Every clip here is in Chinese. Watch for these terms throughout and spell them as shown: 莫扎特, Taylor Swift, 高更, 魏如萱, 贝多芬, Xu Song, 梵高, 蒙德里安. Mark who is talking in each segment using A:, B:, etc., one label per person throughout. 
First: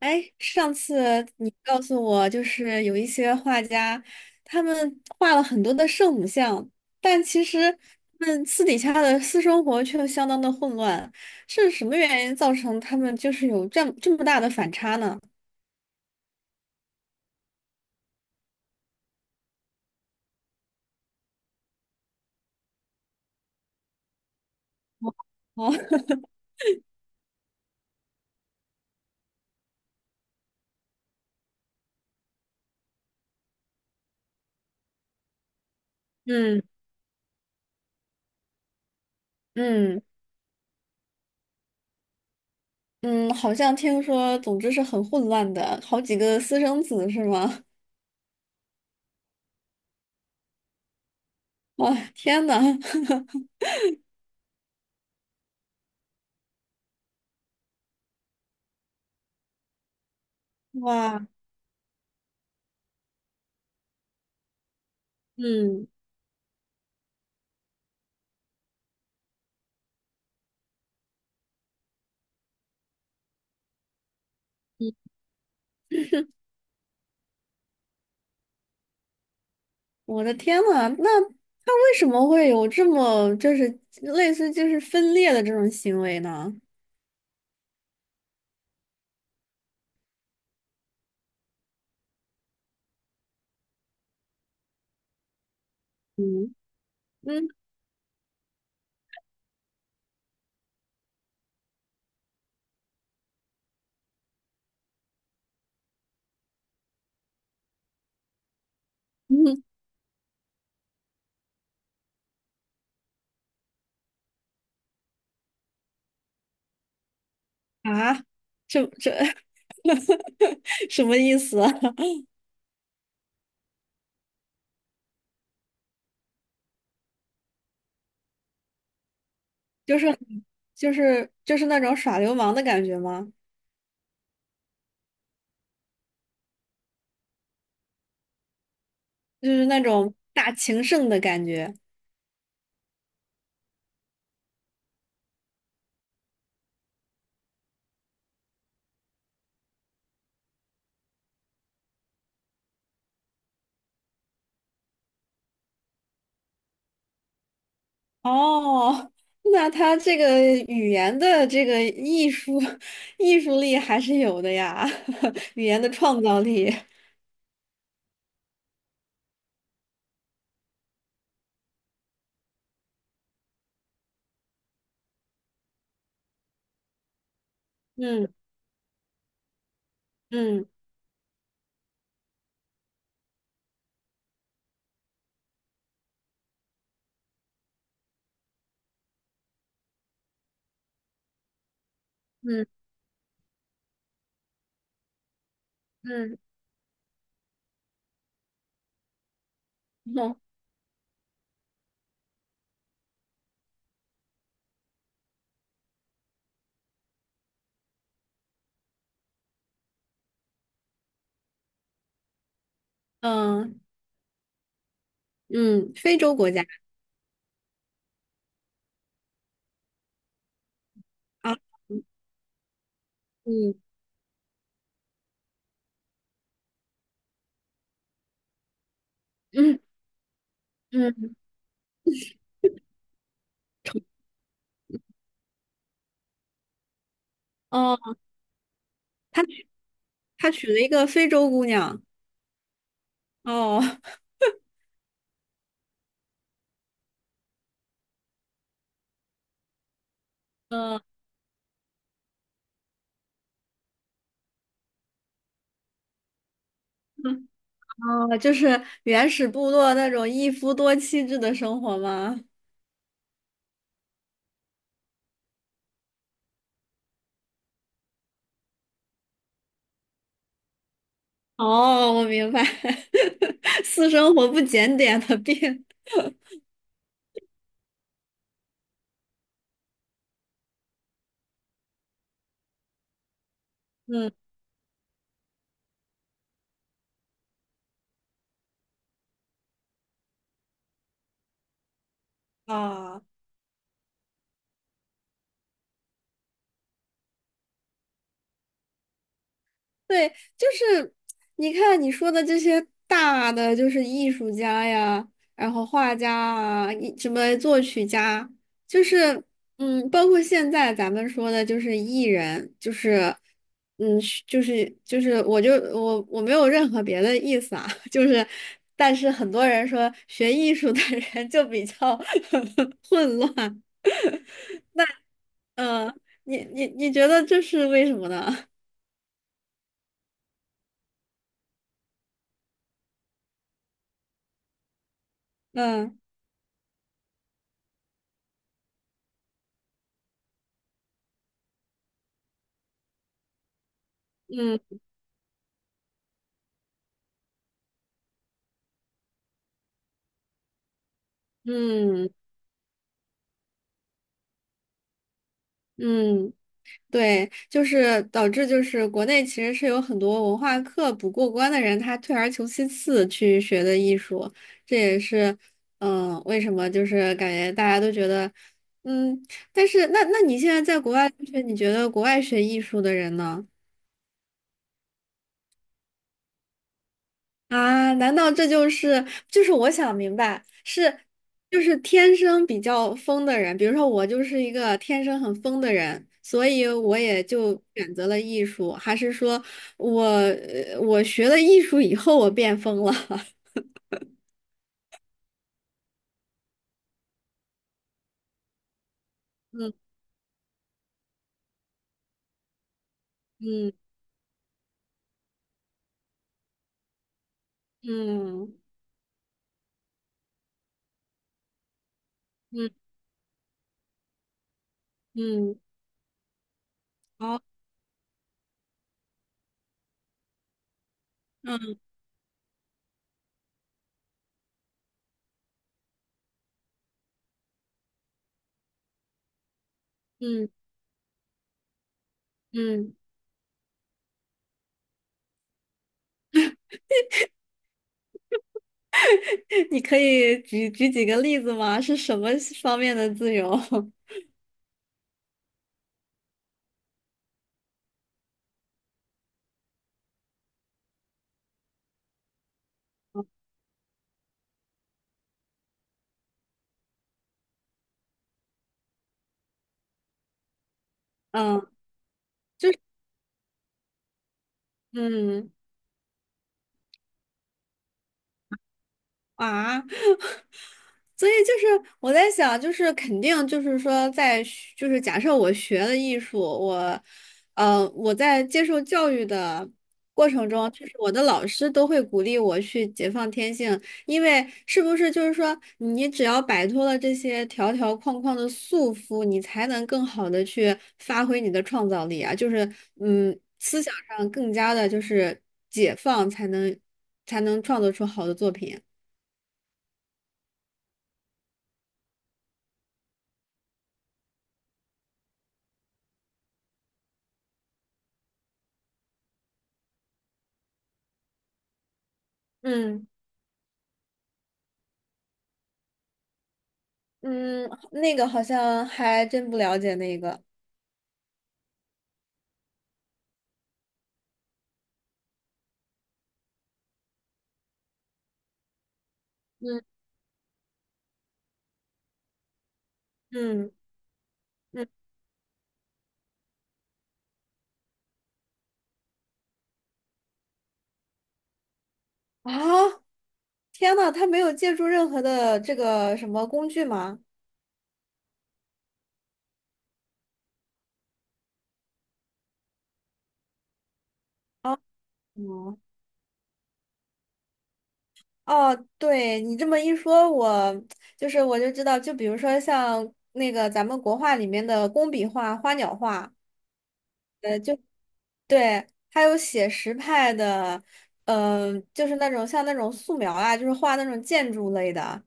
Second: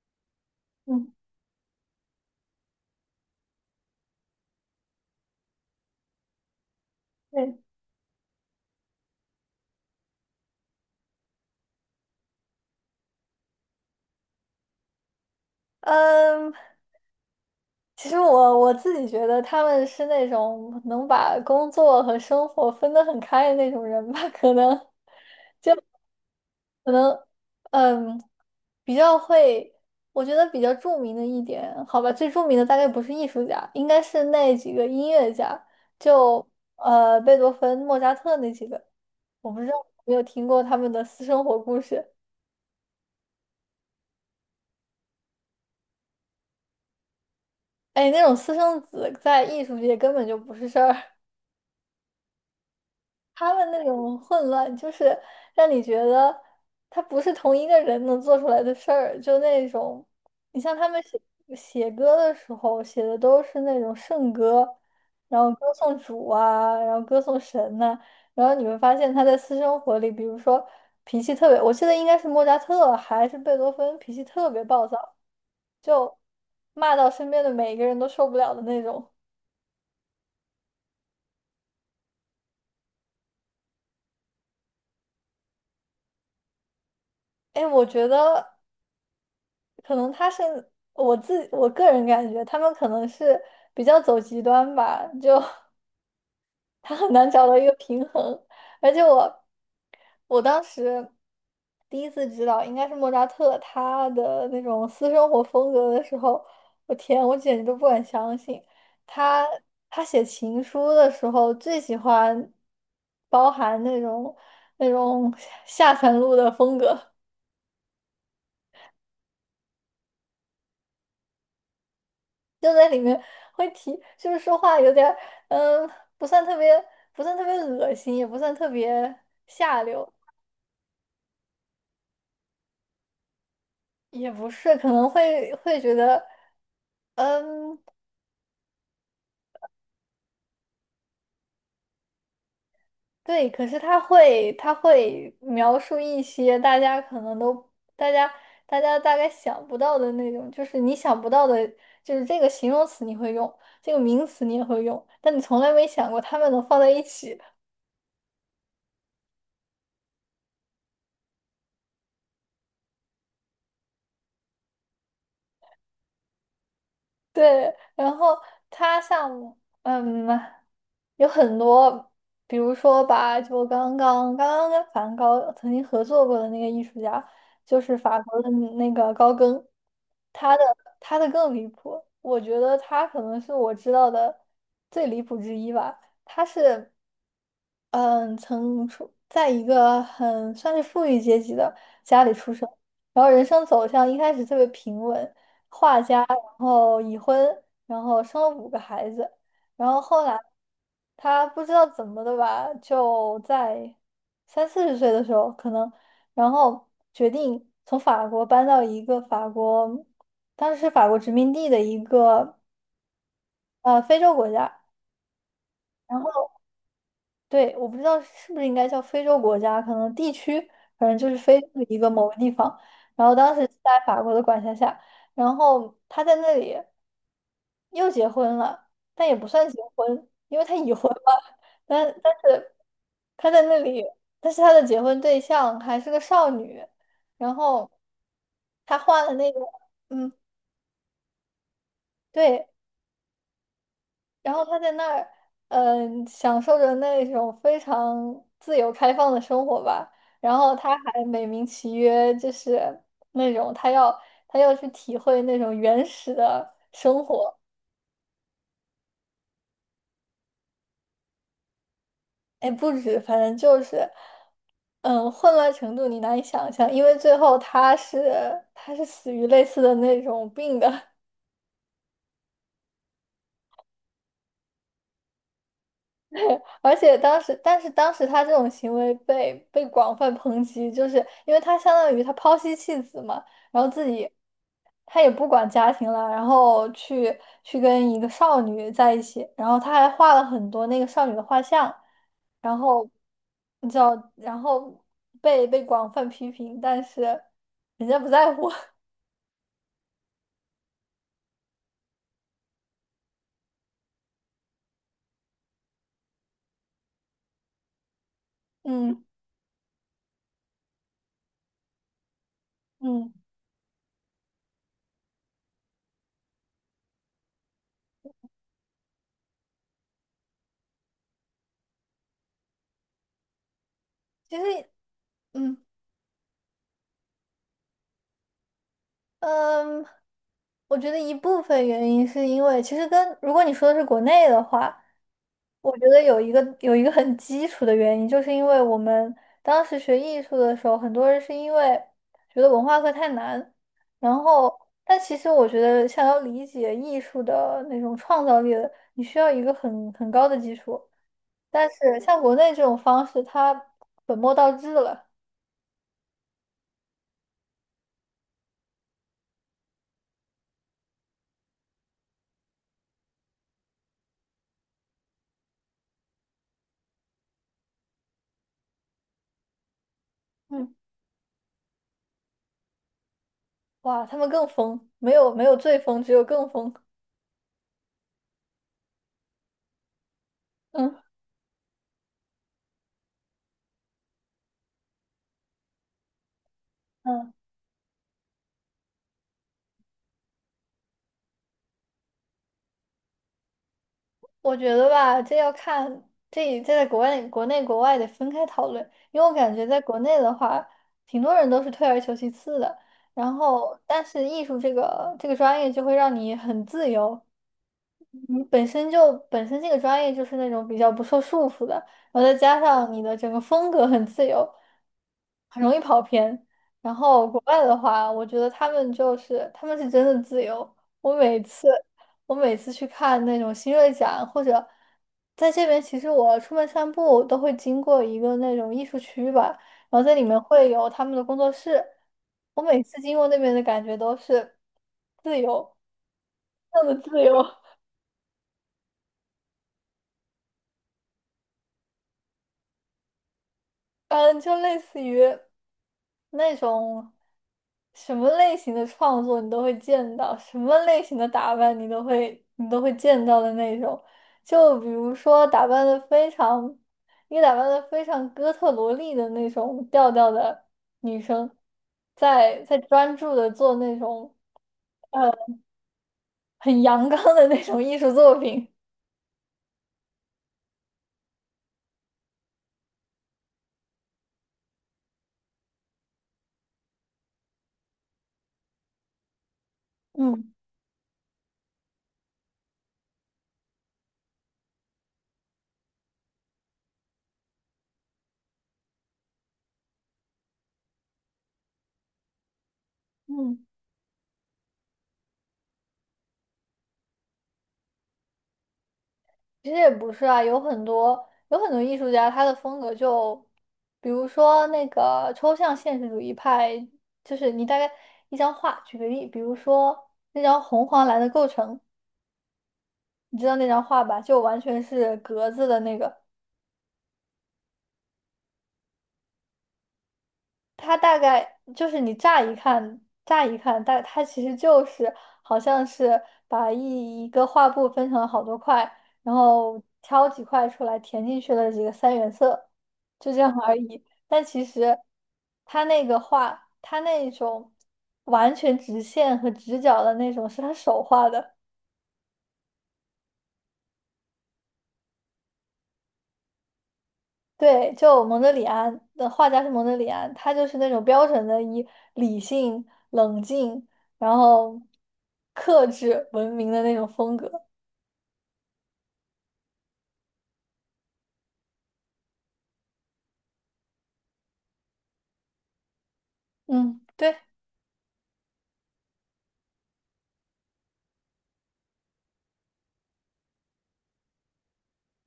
A: 哎，上
B: 嗯，
A: 次你告诉我，就是有一些画家，他们画了很多的圣母像，但其
B: 对，
A: 实他们私底下的私生活却相当的混乱，是什么原因造成他们就是有这么大的反差呢？
B: 嗯，其实我自己觉得他们是那种能把工作和生活分得很开的那种人吧，可能，
A: 哦，
B: 可能，嗯，比较会。我觉得比较著名的一点，好吧，最著名的大概不是艺术家，应该是那几个音乐家，就
A: 嗯
B: 贝多芬、莫扎特那几个。我不知道
A: 嗯
B: 有没有听过他们的私生活故事。
A: 嗯，好像听说，总之是很混乱的，好几个私生子是吗？
B: 哎，那种私生子在艺术界根本就不是事儿。
A: 哇，天呐！
B: 他 们那种混乱，就是让你觉得他不是同一个人能做出来的事儿，就那种。你像他们写
A: 哇，
B: 写歌的时候，写的都是那种圣歌，然后歌
A: 嗯。
B: 颂主啊，然后歌颂神呐、然后你会发现他在私生活里，比如说脾气特别，我记得应该是莫扎特还是贝多芬，脾气特别暴躁，就骂到身边的每一个人都受不了的那种。
A: 我的天呐，那他为什么会有这么就是类似就是分裂的这种行为呢？
B: 哎，我觉得。可能他是我个人感觉，他们可能是比较走极端吧，就
A: 嗯
B: 他很难找
A: 嗯
B: 到一个平衡。而且我当时第一次知道应该是莫扎特他的那种私生活风格的时候，我天，我简直都不敢相信。他
A: 嗯
B: 他写情书的时候最喜欢包含那种那种 下三路的风格。
A: 啊，这 什么意思啊？
B: 就在里面会提，就是说话有点儿嗯，不算特别，恶心，也不算特别下
A: 就是
B: 流。
A: 那种耍流氓的感觉吗？
B: 也不是，可能会觉得。嗯，
A: 就是那种大情圣的感觉。
B: 对，可是他会描述一些大家可能都大家大家大概想不到的那种，就是你想不到的。就是这个形容词你会用，这个名词你也会用，但你从来没想过他们能放在一起。
A: 哦，那他这个语言的这个艺术 艺术力还是有的呀，语言的创造力。
B: 对，然后他像嗯，有很多。比如说吧，就刚刚跟梵高曾经合作过的那个艺术家，就是法
A: 嗯
B: 国的那个高更。他的
A: 嗯
B: 他的更离谱，我觉得他可能是我知道的最离谱之一吧。他是嗯，曾出在一个很算是富裕阶级的家里出
A: 嗯
B: 生，然后人生走向一开始特别平稳，画家，
A: 嗯，
B: 然后已婚，然后生了五个孩子，然后后来 他不知道怎么的吧，就在三四十岁的时候可能，然后决定从法国搬到一个法国，当时是法国殖民地的一个
A: 嗯
B: 非洲国家。
A: 嗯，非
B: 然
A: 洲
B: 后。
A: 国家
B: 对，我不知道是不是应该叫非洲国家，可能地区，反正就是
A: 啊，
B: 非洲的一个某个地方。然后当时是
A: 嗯
B: 在法国的管辖下，然后他在那里又结婚了，但也不算结
A: 嗯
B: 婚，因为他已婚
A: 嗯，
B: 了。但是他在那里，但是他的结婚对象还是个少女。然后
A: 哦，
B: 他换了
A: 他
B: 那个。嗯，
A: 他娶了一个非洲姑娘，
B: 对，
A: 哦
B: 然后他在那儿，享受着那种非常自由开放的生活吧。然后他还美名其曰，就是那种他要去体会那种原始的生活。
A: 哦，就是原始部落那种一夫多妻制的生活吗？
B: 哎，不止，反正就是。混乱程度你难以想象，因为最后他是死于类似的那种病的。
A: 哦，我明白，私生活不检点的病，
B: 而且当时，但是当时他这种行为被广泛抨击，就是因为他相当于他抛妻弃子嘛，然后自己
A: 嗯
B: 他也不管家庭了，然后去跟一个少女在一起，然后他还画了很多那个少女的画像。然后
A: 啊。
B: 你知道，然后被广泛批评，但是人家不在乎。
A: 对，就是你看你说的这些大的，就是艺术家呀，然后画家啊，一什么作曲家，就
B: 嗯
A: 是嗯，包括现在咱们说的，就是艺人，就
B: 嗯，
A: 是嗯，就是，我就我没有任何别的意思啊，就是，但是很多人说学艺术的人就比较 混乱，
B: 其实嗯。
A: 嗯，你觉得这是为什么呢？
B: 嗯，我觉得一部分原因是因为，其实跟如果你说的是国内的话，我觉
A: 嗯
B: 得有一个很基础的原因，就是因为我们当时学艺术的时候，很多人是因为觉得文化课太难。然后
A: 嗯
B: 但其实我觉得想要理解艺术的那种创造力的，你需要一个很高的基础。但是
A: 嗯。
B: 像国内这种方式，它本末倒置了。
A: 嗯，对，就是导致就是国内其实是有很多文化课不过关的人，他退而求其次去学的艺术，这也是嗯为什么就是感觉大家都觉得嗯，但是那你现在
B: 嗯，
A: 在国外留学，你觉得国外学艺术的人呢？
B: 哇，他们更疯，没有最疯，只有更疯。
A: 啊，难道这就是我想明白是
B: 嗯。
A: 就是天生比较疯的人，比如说我就是一个天生很疯的人，所以我也
B: 嗯，
A: 就选择了艺术，还是说我学了艺术以后我变疯了？
B: 我觉得吧，这要看这在国外、国内、国外得分开讨论，因为我感觉在
A: 嗯
B: 国内的话，挺多人都是退而求其次的。然
A: 嗯
B: 后，但是艺术这个专业就会让你很自由，你
A: 嗯
B: 本身就本身这个专业就是那种比较不受束缚的，然后再加
A: 嗯
B: 上你的整个风格很自由，
A: 嗯，
B: 很容易跑偏。然后
A: 好，
B: 国外的话，我觉得他们就是他们是真的自由。我每次我每次去看那种新锐展，或者在这边，其实我出门散步都会经过一个那种艺术区吧，然后在里面
A: 嗯
B: 会有他们的工作室。我每
A: 嗯，
B: 次经过那边的感觉都是自由，那么自由。
A: 你可以举举几个例子吗？是什么方面的自由？
B: 嗯，就类似于那种什么类型的创作你都会见到，什么类型的打扮你都会见到的那种。就比如说打扮的非常，一个打扮的非常哥特萝莉的那种调调的女生，
A: 嗯
B: 在专注的做那种
A: 嗯
B: 很阳刚的那种艺术作品。
A: 啊。所以就是我在想，就是肯定就是说在学就是假设我学了艺术，我，我在接受教育的过程
B: 嗯
A: 中，就是我的老师都会鼓励我去解放天性，因为是不是就是说你只要摆脱了这些条条框框的束缚，你才能更好的去发挥你的创造力啊，就是嗯，
B: 嗯。
A: 思想上更加的就是解放，才能创作出好的作品。
B: 其实也不是啊，有很多艺术家，他的风格就，比如说那个抽象现实主义派，就是你大概一张画，举个例，比如说那张红黄蓝的构成，
A: 嗯。
B: 你知道那张画吧，就完全是格子的那个。
A: 嗯，那个好像还真不了解那个。
B: 它大概就是你乍一看，但它其实就是好像是把一个画布分成了好多块，然后
A: 嗯
B: 挑几块出来填进去了几个三原色，就这样
A: 嗯
B: 而已。但其
A: 嗯
B: 实它那个画，它那种完全直线和直角的那种，是他手画的。
A: 啊！天呐，他没有借助任何的这个什么工具吗？
B: 对，就蒙德里安的画家是蒙德里安，他就是那种标准的以理性、冷静，然
A: 啊，
B: 后
A: 嗯，
B: 克制文明的那种风格。
A: 哦，对你这么一说，我就知道，就比如说像那个咱们国画里面的工笔画、花鸟画，
B: 嗯，对。
A: 对，还有写实派的，就是那种像那种素描啊，就是画那种建筑类的，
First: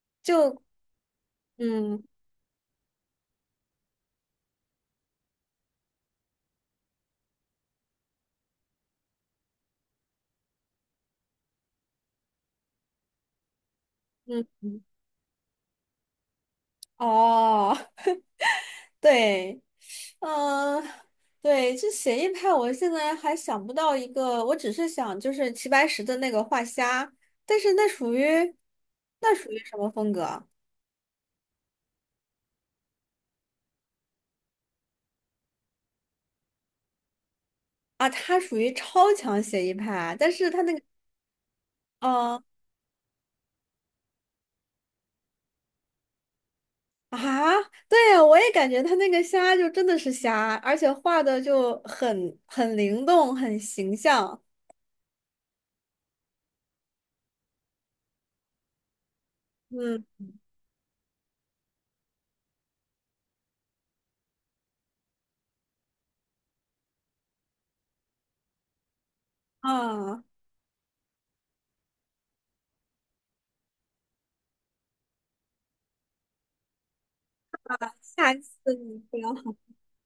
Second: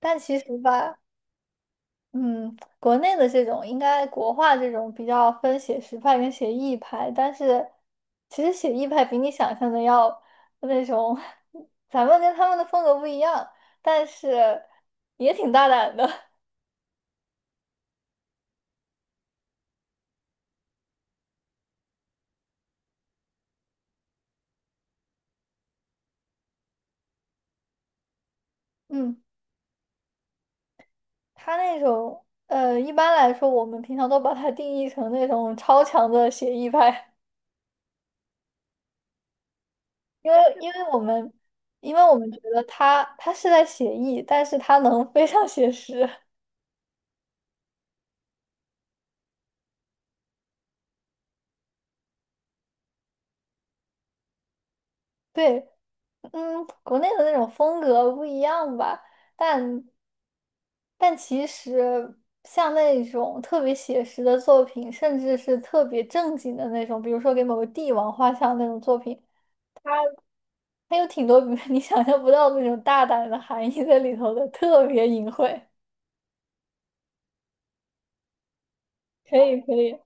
B: 但其实
A: 就
B: 吧，
A: 嗯
B: 嗯，国内的这种应该国画这种比较分写实派跟写意派，但是其实写意派比你想象的要那种，咱们跟他们的风格不一样，但
A: 嗯，
B: 是也挺大胆的。
A: 哦，对。嗯，对，这写意派，我现在还想不到一个，我只是想就是齐白石的那个画虾，但是那属于
B: 嗯。
A: 那属于什么风格啊？
B: 他那种，一般来说，我们平常都把它定义成那种超强的写意派，
A: 啊他属于超强写意派，
B: 因
A: 但
B: 为
A: 是他
B: 因
A: 那个，
B: 为我们因为我们觉
A: 呃，
B: 得他是在写意，但是他能非常写实。
A: 啊，对，我也感觉他那个虾就真的是虾，而且画的就很灵动，很形象。
B: 对，嗯，国内的那种风格不一样吧，但
A: 嗯
B: 但其实像那种特别写实的作品，甚至是特别正经的那种，比如说给某个帝王画像那种作品。
A: 啊，
B: 它有挺多 你想象不到那种大胆的含义在里头的，特别隐晦。
A: 下次你不
B: 可
A: 要。
B: 以，可以。